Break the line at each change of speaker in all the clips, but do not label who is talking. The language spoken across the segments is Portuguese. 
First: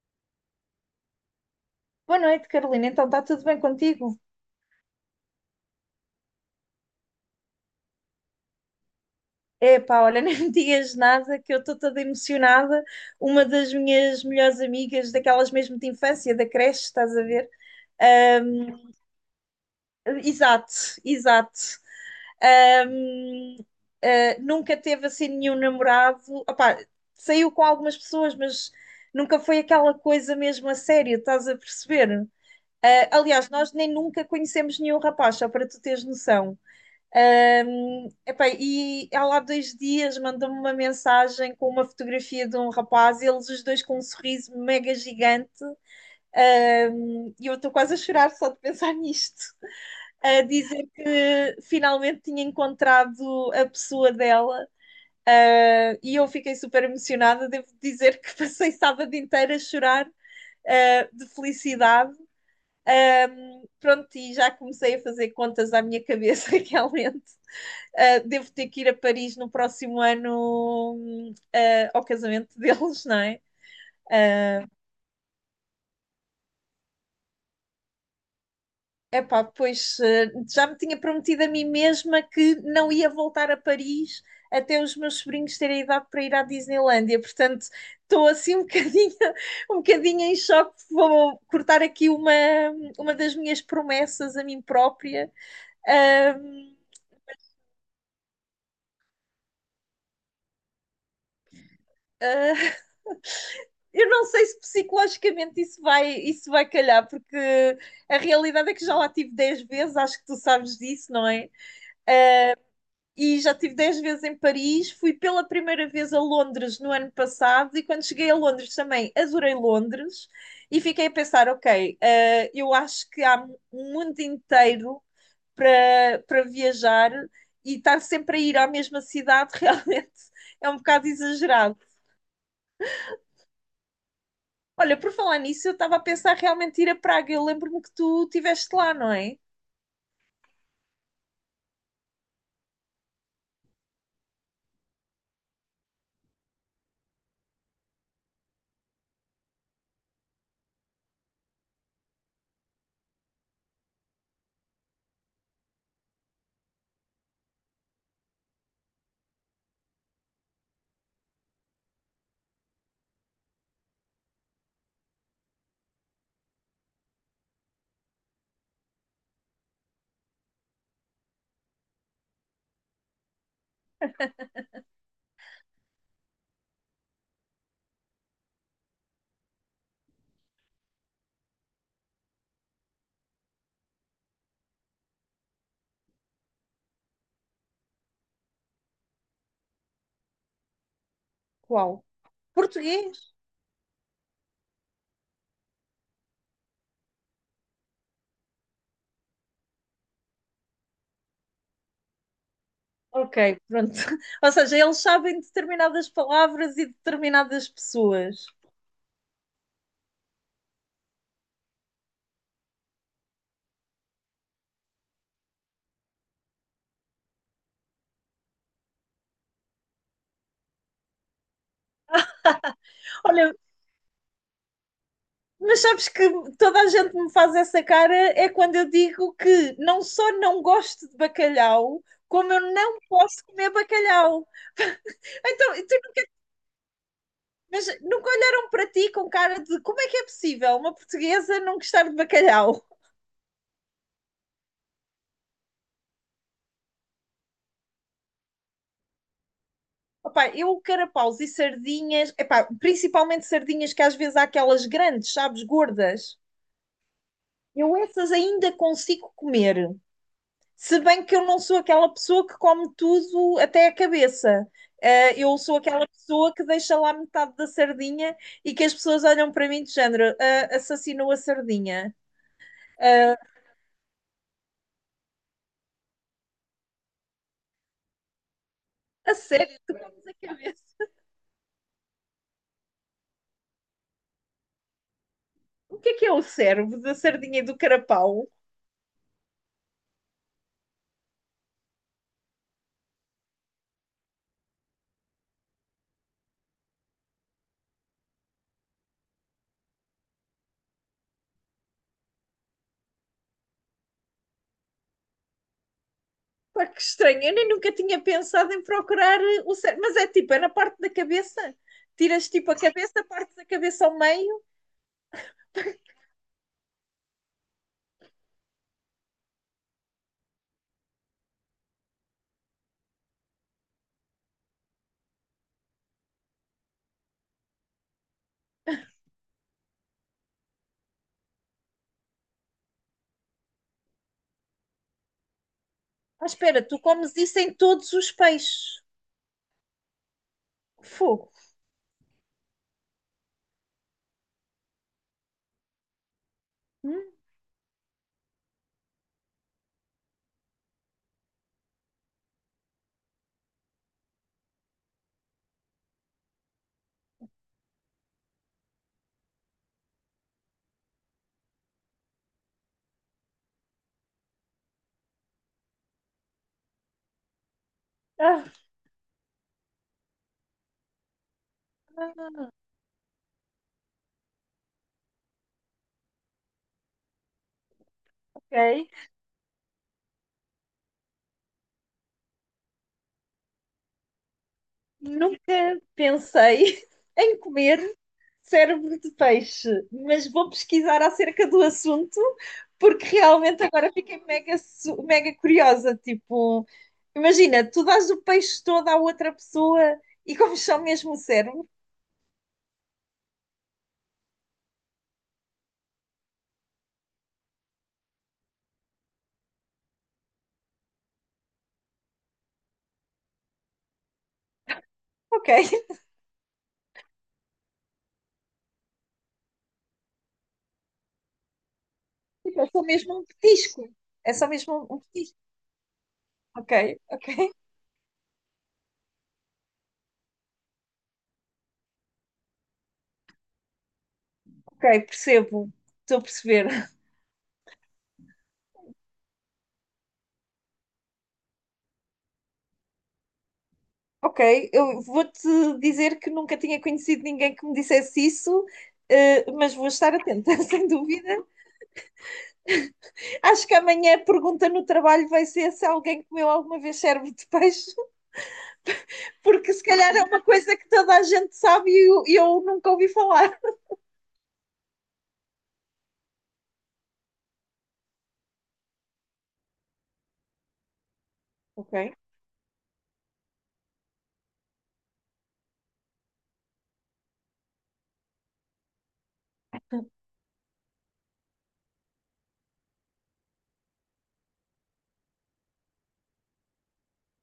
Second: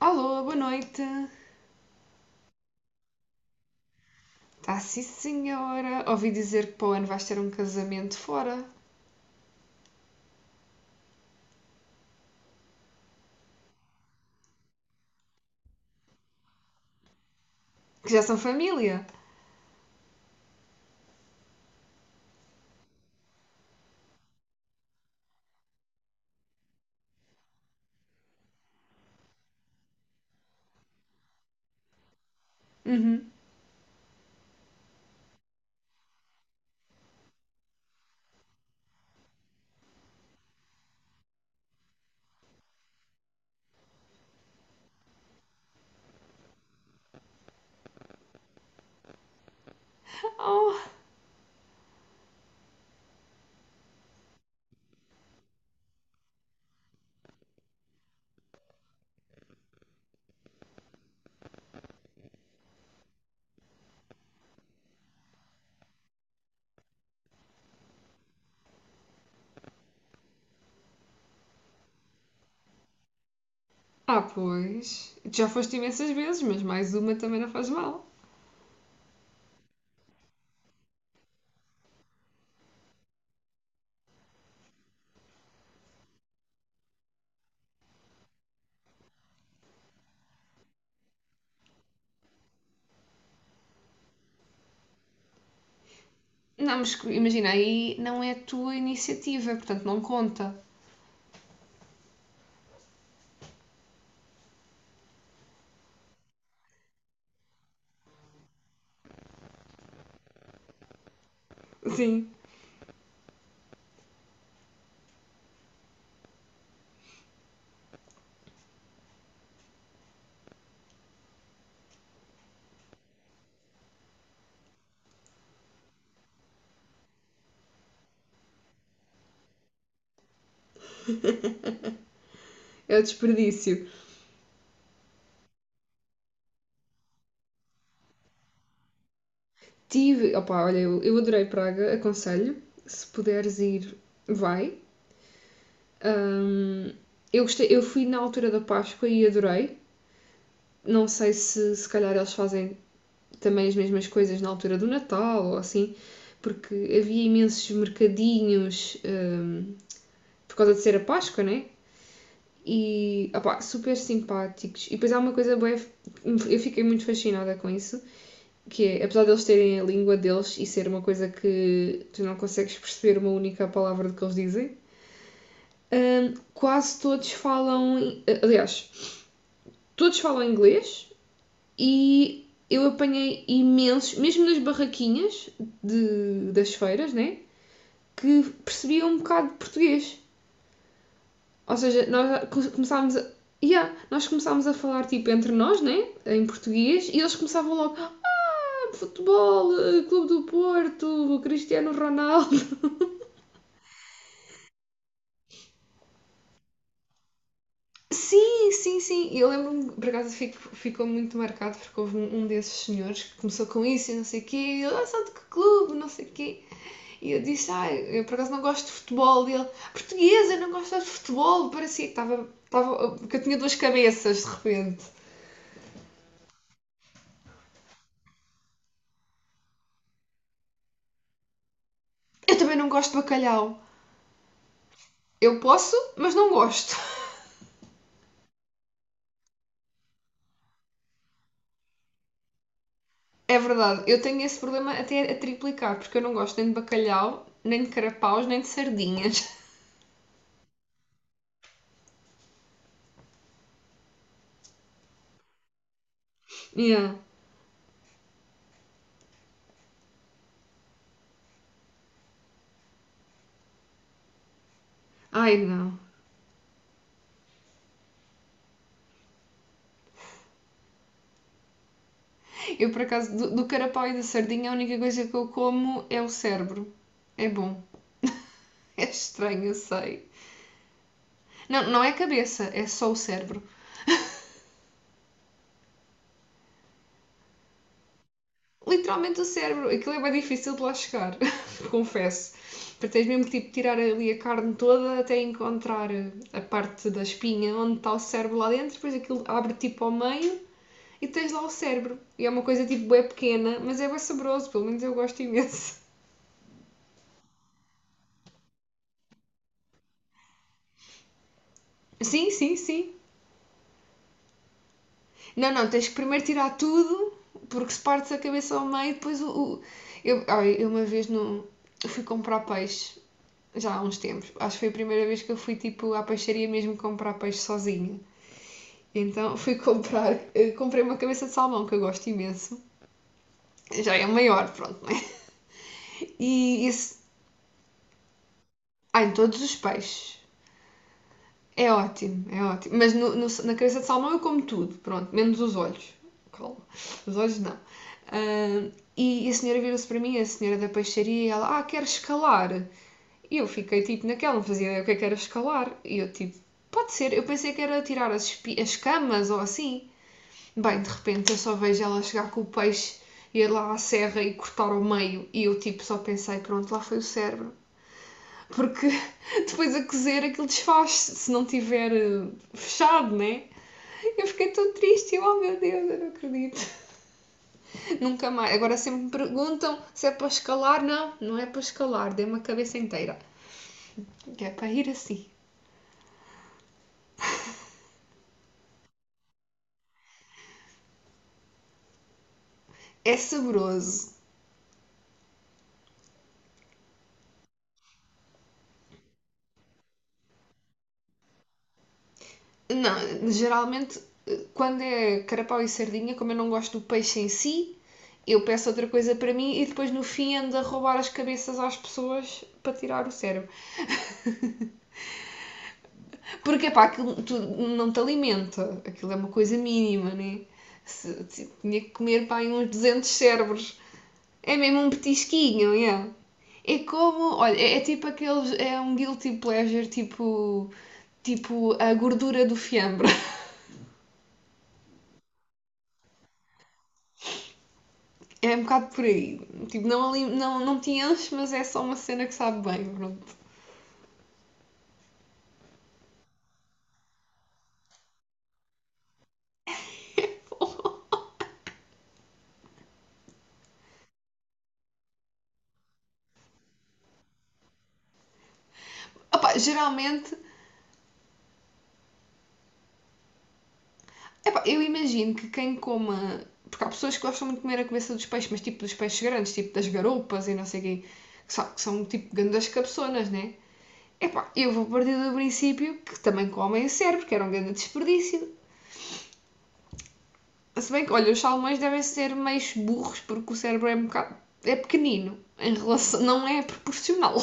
Alô, boa noite.
Boa noite, Carolina. Então, está tudo bem contigo?
Tá sim, senhora. Ouvi dizer que para o ano vais ter um casamento fora.
Epá, olha, nem me digas nada que eu estou toda emocionada. Uma das minhas melhores amigas, daquelas mesmo de infância, da creche, estás a ver?
Que já são
Ahm,
família.
Exato, exato. Ahm, Nunca teve assim nenhum namorado. Opá, saiu com algumas pessoas, mas nunca foi aquela coisa mesmo a sério, estás a perceber? Ah,
Uhum.
aliás, nós nem nunca conhecemos nenhum rapaz, só para tu teres noção. Epá, e ela há dois dias mandou-me uma mensagem com uma fotografia de um rapaz, eles os dois com um sorriso mega gigante, e eu estou quase a chorar só de pensar nisto, a
Oh.
dizer que finalmente tinha encontrado a pessoa dela, e eu fiquei super emocionada. Devo dizer que passei sábado inteiro a chorar, de felicidade. Pronto, e já comecei a fazer contas à minha cabeça realmente. Devo ter que ir a Paris no próximo ano, ao casamento deles, não é?
Ah, pois. Tu já foste imensas vezes, mas mais uma também não faz mal.
Epá, pois, já me tinha prometido a mim mesma que não ia voltar a Paris até os meus sobrinhos terem idade para ir à Disneylandia, portanto estou assim um bocadinho, um bocadinho em choque, vou cortar aqui uma das minhas promessas a mim própria. Uh,
Não, mas imagina, aí não é a tua iniciativa, portanto não conta.
uh, eu não sei se psicologicamente isso vai calhar, porque a realidade é que já lá tive 10 vezes, acho que tu sabes disso, não é?
Sim,
E já tive 10 vezes em Paris, fui pela primeira vez a Londres no ano passado e quando cheguei a Londres também adorei Londres e fiquei a pensar, ok, eu acho que há um mundo inteiro para viajar e estar sempre a ir à mesma cidade realmente é um bocado exagerado.
é desperdício.
Olha, por falar nisso, eu estava a pensar realmente ir a Praga. Eu lembro-me que tu estiveste lá, não é?
Tive. Opa, olha, eu adorei Praga, aconselho. Se puderes ir, vai. Ahm, eu gostei, eu fui na altura da Páscoa e adorei. Não sei se se calhar eles fazem também as mesmas coisas na altura do Natal ou assim, porque havia imensos mercadinhos por causa de ser a Páscoa, né? E opá, super simpáticos. E depois há uma coisa boa, eu fiquei muito fascinada com isso, que é, apesar de eles terem a língua deles e ser uma coisa que tu não consegues perceber uma única palavra do que eles dizem, quase todos falam. Aliás, todos falam inglês, e eu apanhei imensos, mesmo nas barraquinhas das feiras, né? Que percebiam um bocado de português. Ou
Qual?
seja, nós começámos a.
Português?
Yeah, nós começámos a falar tipo entre nós, né? Em português, e eles começavam logo. Ah, futebol, eh, Clube do Porto, Cristiano Ronaldo.
Ok, pronto. Ou seja, eles sabem determinadas palavras e determinadas pessoas.
Sim, sim, sim. E eu lembro-me, por acaso ficou muito marcado porque houve um desses senhores que começou com isso e não sei o quê. E ele, ah, são de que clube, não sei o quê. E eu disse, ah, eu por acaso não gosto de futebol. E ele, portuguesa, eu não gosto de futebol. Parecia que estava, que eu
Olha,
tinha duas cabeças de repente.
mas sabes que toda a gente me faz essa cara é quando eu digo que não só não gosto de bacalhau, como
Eu
eu
também não
não
gosto de
posso
bacalhau.
comer bacalhau.
Eu
Então,
posso,
tu,
mas não gosto.
mas nunca olharam para ti com cara de como é que é possível uma portuguesa não gostar de bacalhau?
É verdade, eu tenho esse problema até a triplicar, porque eu não gosto nem de bacalhau, nem de carapaus, nem de sardinhas.
Opá, eu carapaus e sardinhas, epá, principalmente sardinhas que às vezes há aquelas grandes, sabes, gordas.
Yeah.
Eu essas ainda consigo comer. Se bem que eu não sou aquela pessoa que come tudo até a cabeça. Ah, eu
Ai,
sou
não.
aquela pessoa que deixa lá metade da sardinha e que as pessoas olham para mim de género, "Ah, assassinou a sardinha."
Eu por acaso,
Ah,
do carapau e da sardinha, a única coisa que eu como é o cérebro. É bom. É
a
estranho, eu
sério, tu comes
sei.
a cabeça.
Não, não é cabeça, é só o cérebro.
O que é o cérebro da sardinha e do carapau?
Literalmente o cérebro. Aquilo é bem difícil de lá chegar, confesso. Porque tens mesmo que tipo, tirar ali a carne toda até encontrar a parte da espinha onde está o cérebro lá dentro, depois aquilo abre tipo ao meio e tens lá o cérebro. E é uma coisa tipo bem pequena, mas é bem saboroso, pelo menos eu gosto imenso.
Pá, que estranho. Eu nem nunca tinha pensado em procurar o cérebro. Mas é tipo, é na parte da cabeça. Tiras
Sim,
tipo
sim,
a
sim.
cabeça, partes a cabeça ao meio.
Não, não, tens que primeiro tirar tudo, porque se partes a cabeça ao meio, depois o. o- eu uma vez no, fui comprar peixe já há uns tempos. Acho que foi a primeira vez que eu fui tipo à peixaria mesmo comprar peixe sozinha. Então fui comprei uma cabeça de salmão que eu gosto imenso. Já é maior, pronto, né?
Ah, espera,
E
tu
isso,
comes isso em todos os peixes.
ah, em todos os peixes.
Fogo.
É ótimo, é ótimo. Mas na cabeça de salmão eu como tudo, pronto, menos os olhos. Calma,
Hum?
os olhos não. Ah, e a senhora virou-se para mim, a senhora da peixaria, e ela, ah, quer escalar? E eu fiquei tipo naquela, não fazia ideia o que é que era escalar. E eu tipo, pode ser, eu pensei que era tirar as camas ou assim. Bem, de repente eu só vejo ela chegar com o peixe, ir lá à serra e cortar ao meio. E eu tipo só pensei, pronto, lá foi o cérebro.
Ah,
Porque depois a cozer aquilo desfaz se não tiver
ah,
fechado, né? Eu fiquei tão triste, oh meu Deus, eu não acredito. Nunca mais. Agora
ok.
sempre me perguntam se é para escalar. Não, não é para escalar, dei uma cabeça inteira. Que é para ir assim.
Nunca pensei em comer cérebro de peixe, mas vou pesquisar acerca do assunto porque
É
realmente agora
saboroso.
fiquei mega, su- mega curiosa. Tipo, imagina, tu dás o peixe todo à outra pessoa e comes só mesmo o cérebro?
Não, geralmente quando é carapau e sardinha, como eu não gosto do peixe em si, eu peço outra coisa para mim e depois no fim ando a roubar as cabeças às pessoas para tirar o cérebro.
Ok.
Porque pá, aquilo tu, não te alimenta, aquilo é uma coisa mínima, né? Se, tinha que comer pá,
Tipo, é
uns
só
200
mesmo um
cérebros.
petisco. É só
É
mesmo
mesmo um
um petisco.
petisquinho, é? Yeah.
Ok,
É como,
ok,
olha, é tipo aqueles, é um guilty pleasure, tipo a gordura do fiambre.
ok, percebo. Estou a perceber.
É um bocado por aí. Tipo, não, não, não te enche, mas é só uma cena que sabe bem. Pronto.
Ok, eu vou-te dizer que nunca tinha conhecido ninguém que me dissesse isso, mas vou estar atenta, sem dúvida. Acho que amanhã a pergunta no trabalho vai ser se alguém comeu alguma vez cérebro de peixe,
Opa,
porque se calhar é
geralmente,
uma coisa que toda a gente sabe e eu nunca ouvi falar.
epá, eu imagino que quem coma. Porque há pessoas que gostam muito de comer a cabeça dos peixes, mas tipo dos peixes grandes, tipo das garoupas e não sei o quê, que são, que
Ok,
são tipo grandes cabeçonas, né? Epá, eu vou partir do princípio que também comem o cérebro, que era um grande desperdício. Se bem que, olha, os salmões devem ser meio burros, porque o cérebro é um bocado. É pequenino, em relação. Não é proporcional.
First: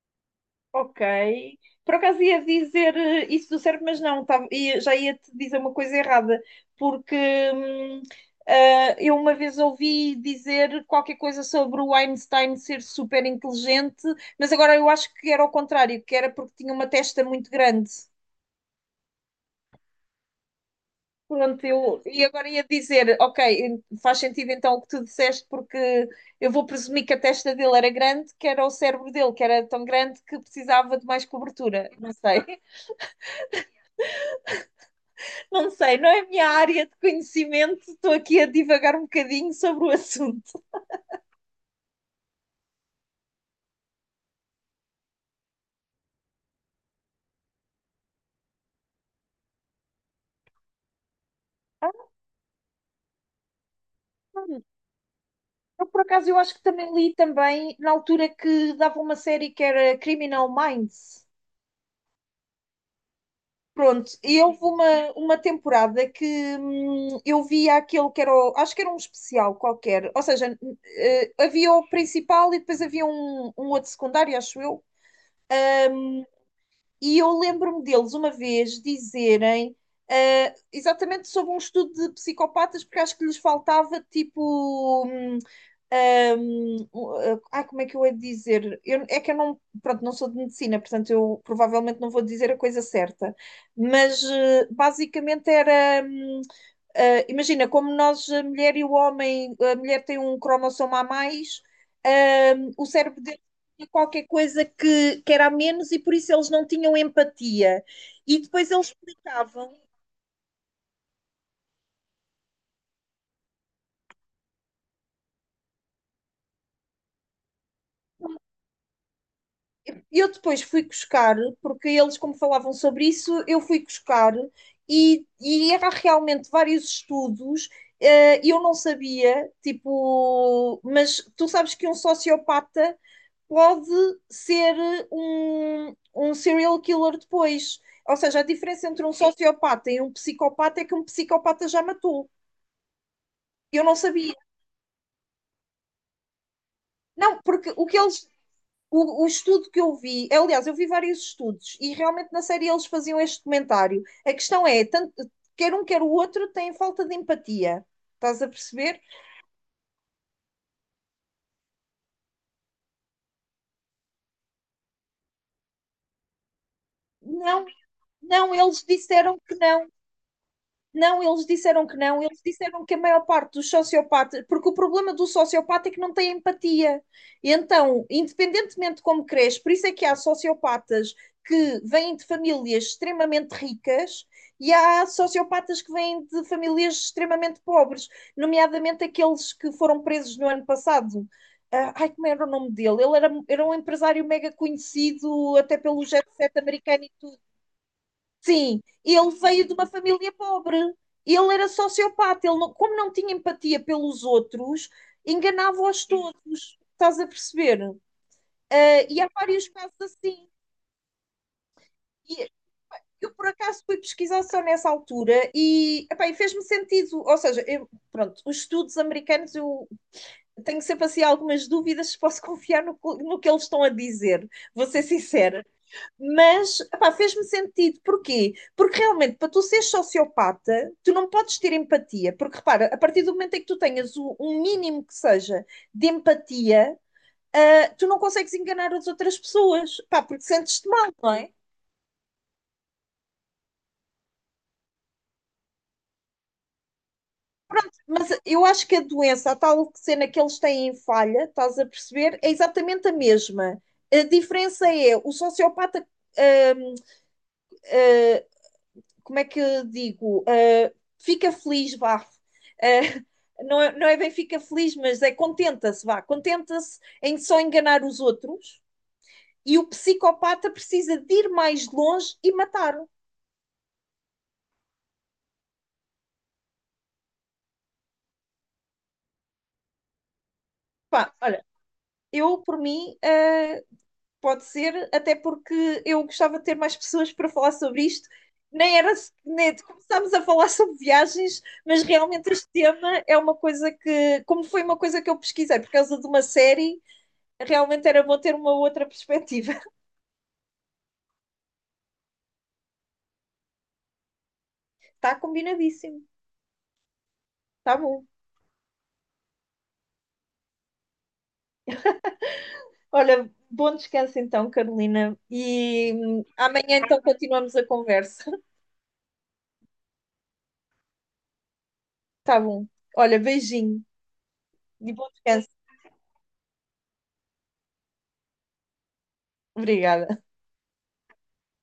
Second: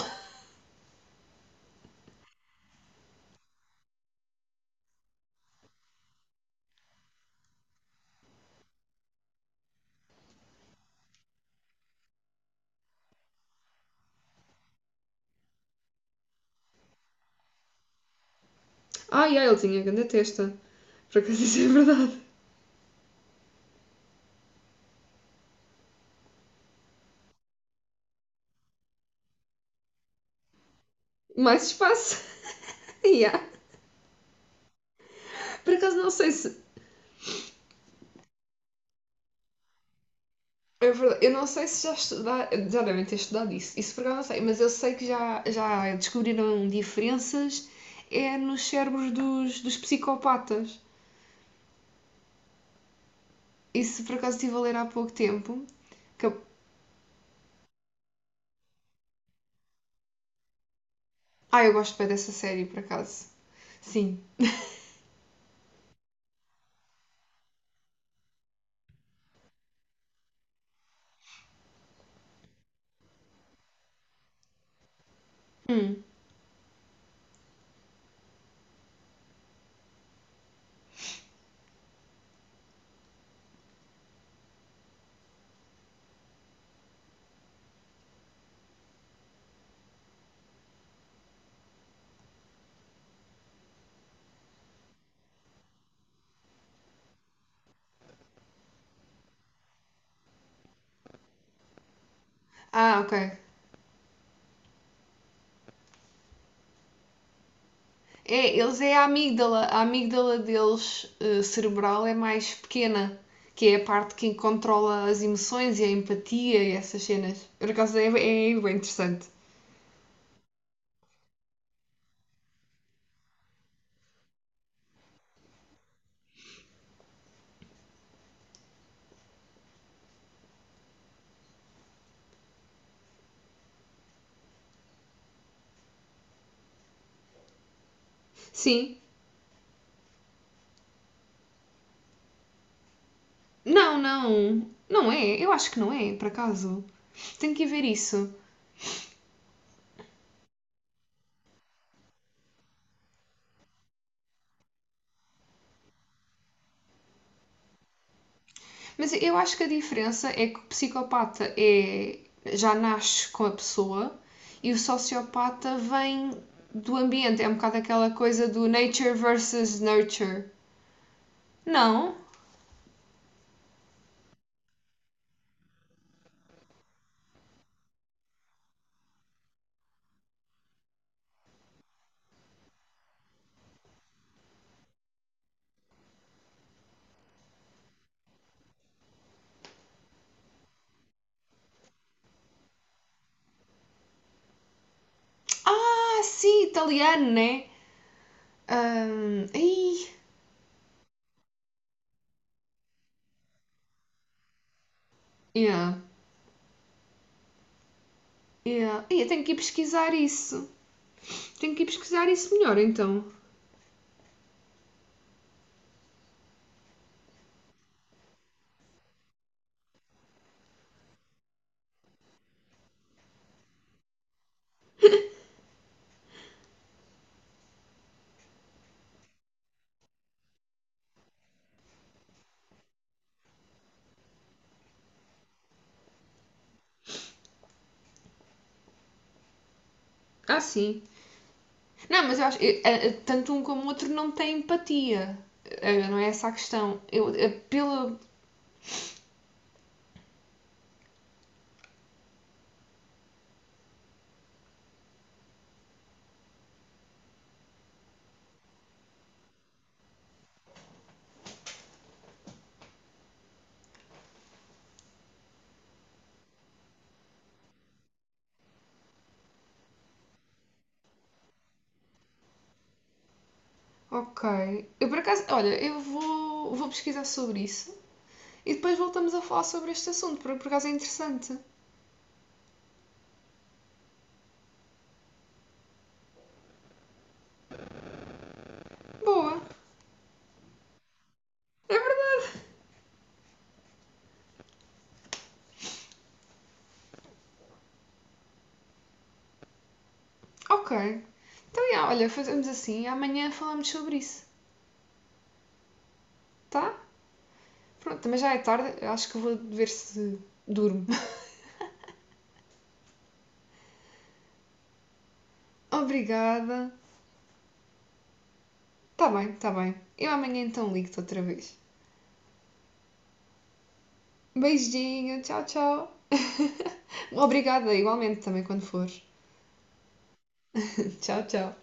ok. Por acaso ia dizer, isso do cérebro, mas não, já ia-te dizer uma coisa errada, porque hum, eu uma vez ouvi dizer qualquer coisa sobre o Einstein ser super inteligente, mas agora eu acho que era ao contrário, que era porque tinha uma testa muito grande.
Ai, ai, ele tinha grande testa. Por acaso isso
Pronto,
é
eu,
verdade.
e agora ia dizer, ok, faz sentido então o que tu disseste, porque eu vou presumir que a testa dele era grande, que era o cérebro dele, que era tão grande que precisava de mais
Mais
cobertura. Não
espaço.
sei,
yeah.
não
Por acaso
sei,
não
não é a
sei
minha
se.
área de conhecimento, estou aqui a divagar um bocadinho sobre o assunto.
É verdade. Eu não sei se já devem ter estudado isso. Isso por acaso não sei, mas eu sei que já descobriram diferenças é nos cérebros dos psicopatas.
Ah,
Isso por acaso estive a ler há pouco tempo.
eu, por
Que
acaso, eu
eu-
acho que também li também na altura que dava uma série que era Criminal Minds.
Ah, eu gosto bem dessa série, por acaso.
Pronto,
Sim.
e houve uma temporada que eu via aquele que era, acho que era um especial qualquer, ou seja, havia o principal e depois havia um, um outro secundário, acho eu.
Hum.
E eu lembro-me deles uma vez dizerem, ah, exatamente sobre um estudo de psicopatas, porque acho que lhes faltava tipo. Como é que eu hei de dizer? É que eu não, pronto, não sou de medicina, portanto eu provavelmente não vou dizer a coisa certa, mas basicamente era. Imagina, como nós, a mulher e o homem, a mulher tem um cromossomo a mais, o
Ah, ok.
cérebro deles tinha qualquer coisa que era a menos e por isso eles não tinham empatia. E
É,
depois
eles
eles
é a amígdala.
explicavam.
A amígdala deles, cerebral, é mais pequena, que é a parte que controla as emoções e a empatia e essas cenas. Por acaso é bem interessante.
Eu depois fui buscar, porque eles, como falavam sobre isso, eu fui buscar e era realmente vários estudos. E eu não sabia, tipo, mas tu sabes que um sociopata pode ser, um serial killer depois. Ou seja, a diferença
Sim.
entre um sociopata e um psicopata é que um psicopata já matou. Eu não
Não,
sabia.
não. Não é. Eu acho que não é, por acaso.
Não,
Tenho que
porque
ver
o que eles.
isso.
O estudo que eu vi, aliás, eu vi vários estudos e realmente na série eles faziam este comentário. A questão é, tanto, quer um quer o outro têm falta de empatia. Estás a perceber?
Mas eu acho que a diferença é que o psicopata já nasce com a pessoa e o sociopata vem do ambiente. É um
Não,
bocado aquela coisa
não,
do
eles
nature
disseram que
versus
não.
nurture.
Não, eles disseram que
Não?
não, eles disseram que a maior parte dos sociopatas, porque o problema do sociopata é que não tem empatia. E então, independentemente de como cresce, por isso é que há sociopatas que vêm de famílias extremamente ricas e há sociopatas que vêm de famílias extremamente pobres, nomeadamente aqueles que foram presos no ano passado. Ah, ai, como era o nome dele? Ele era um empresário mega conhecido, até pelo
Ah,
jet set
sim,
americano. E
italiano, né?
sim, ele veio de uma
Ai,
família pobre. Ele era sociopata. Ele não- Como não tinha empatia pelos outros,
yeah,
enganava-os todos. Estás a perceber? Ah,
yeah.
e
Eu
há
tenho que ir
vários casos
pesquisar
assim.
isso. Tenho que ir pesquisar
E
isso melhor, então.
eu, por acaso, fui pesquisar só nessa altura e, epá, e fez-me sentido. Ou seja, pronto, os estudos americanos, eu tenho sempre assim algumas dúvidas se posso confiar no, no que eles estão a dizer. Vou ser sincera. Mas, epá, fez-me sentido. Porquê? Porque realmente, para tu seres sociopata, tu não podes ter empatia. Porque, repara, a partir do momento em que tu tenhas um mínimo que seja de empatia, tu não consegues enganar as outras pessoas. Pá, porque
Ah,
sentes-te
sim.
mal, não é?
Não, mas eu acho. Tanto um como o outro não têm empatia. Não é essa a questão. Eu, pela.
Mas eu acho que a doença, a tal cena que eles têm em falha, estás a perceber, é exatamente a mesma. A diferença é o sociopata, hum, como é que eu digo? Fica feliz, vá. Não, é, não é bem fica feliz, mas é contenta-se, vá. Contenta-se em só enganar os outros e o psicopata precisa de ir mais longe e matar-o.
Ok. Eu por acaso. Olha, eu vou pesquisar sobre isso. E depois voltamos a falar sobre este assunto, porque por acaso é
Pá,
interessante.
olha, eu, por mim, pode ser, até porque eu gostava de ter mais pessoas para falar sobre isto. Nem era.
Boa.
Nem, começámos a falar sobre viagens, mas realmente este tema é uma coisa que. Como foi uma coisa que eu pesquisei por causa de uma série, realmente era bom ter uma outra perspectiva.
Ok. Então, yeah, olha, fazemos assim. Amanhã falamos sobre isso,
Está combinadíssimo,
tá?
está
Pronto,
bom.
também já é tarde, eu acho que vou ver se durmo.
Olha, bom descanso então, Carolina, e
Obrigada.
amanhã então continuamos a conversa.
Tá bem, tá bem. Eu amanhã então ligo-te outra vez.
Está bom. Olha, beijinho e bom
Beijinho, tchau,
descanso.
tchau. Obrigada, igualmente também quando fores.
Obrigada.
Tchau, tchau.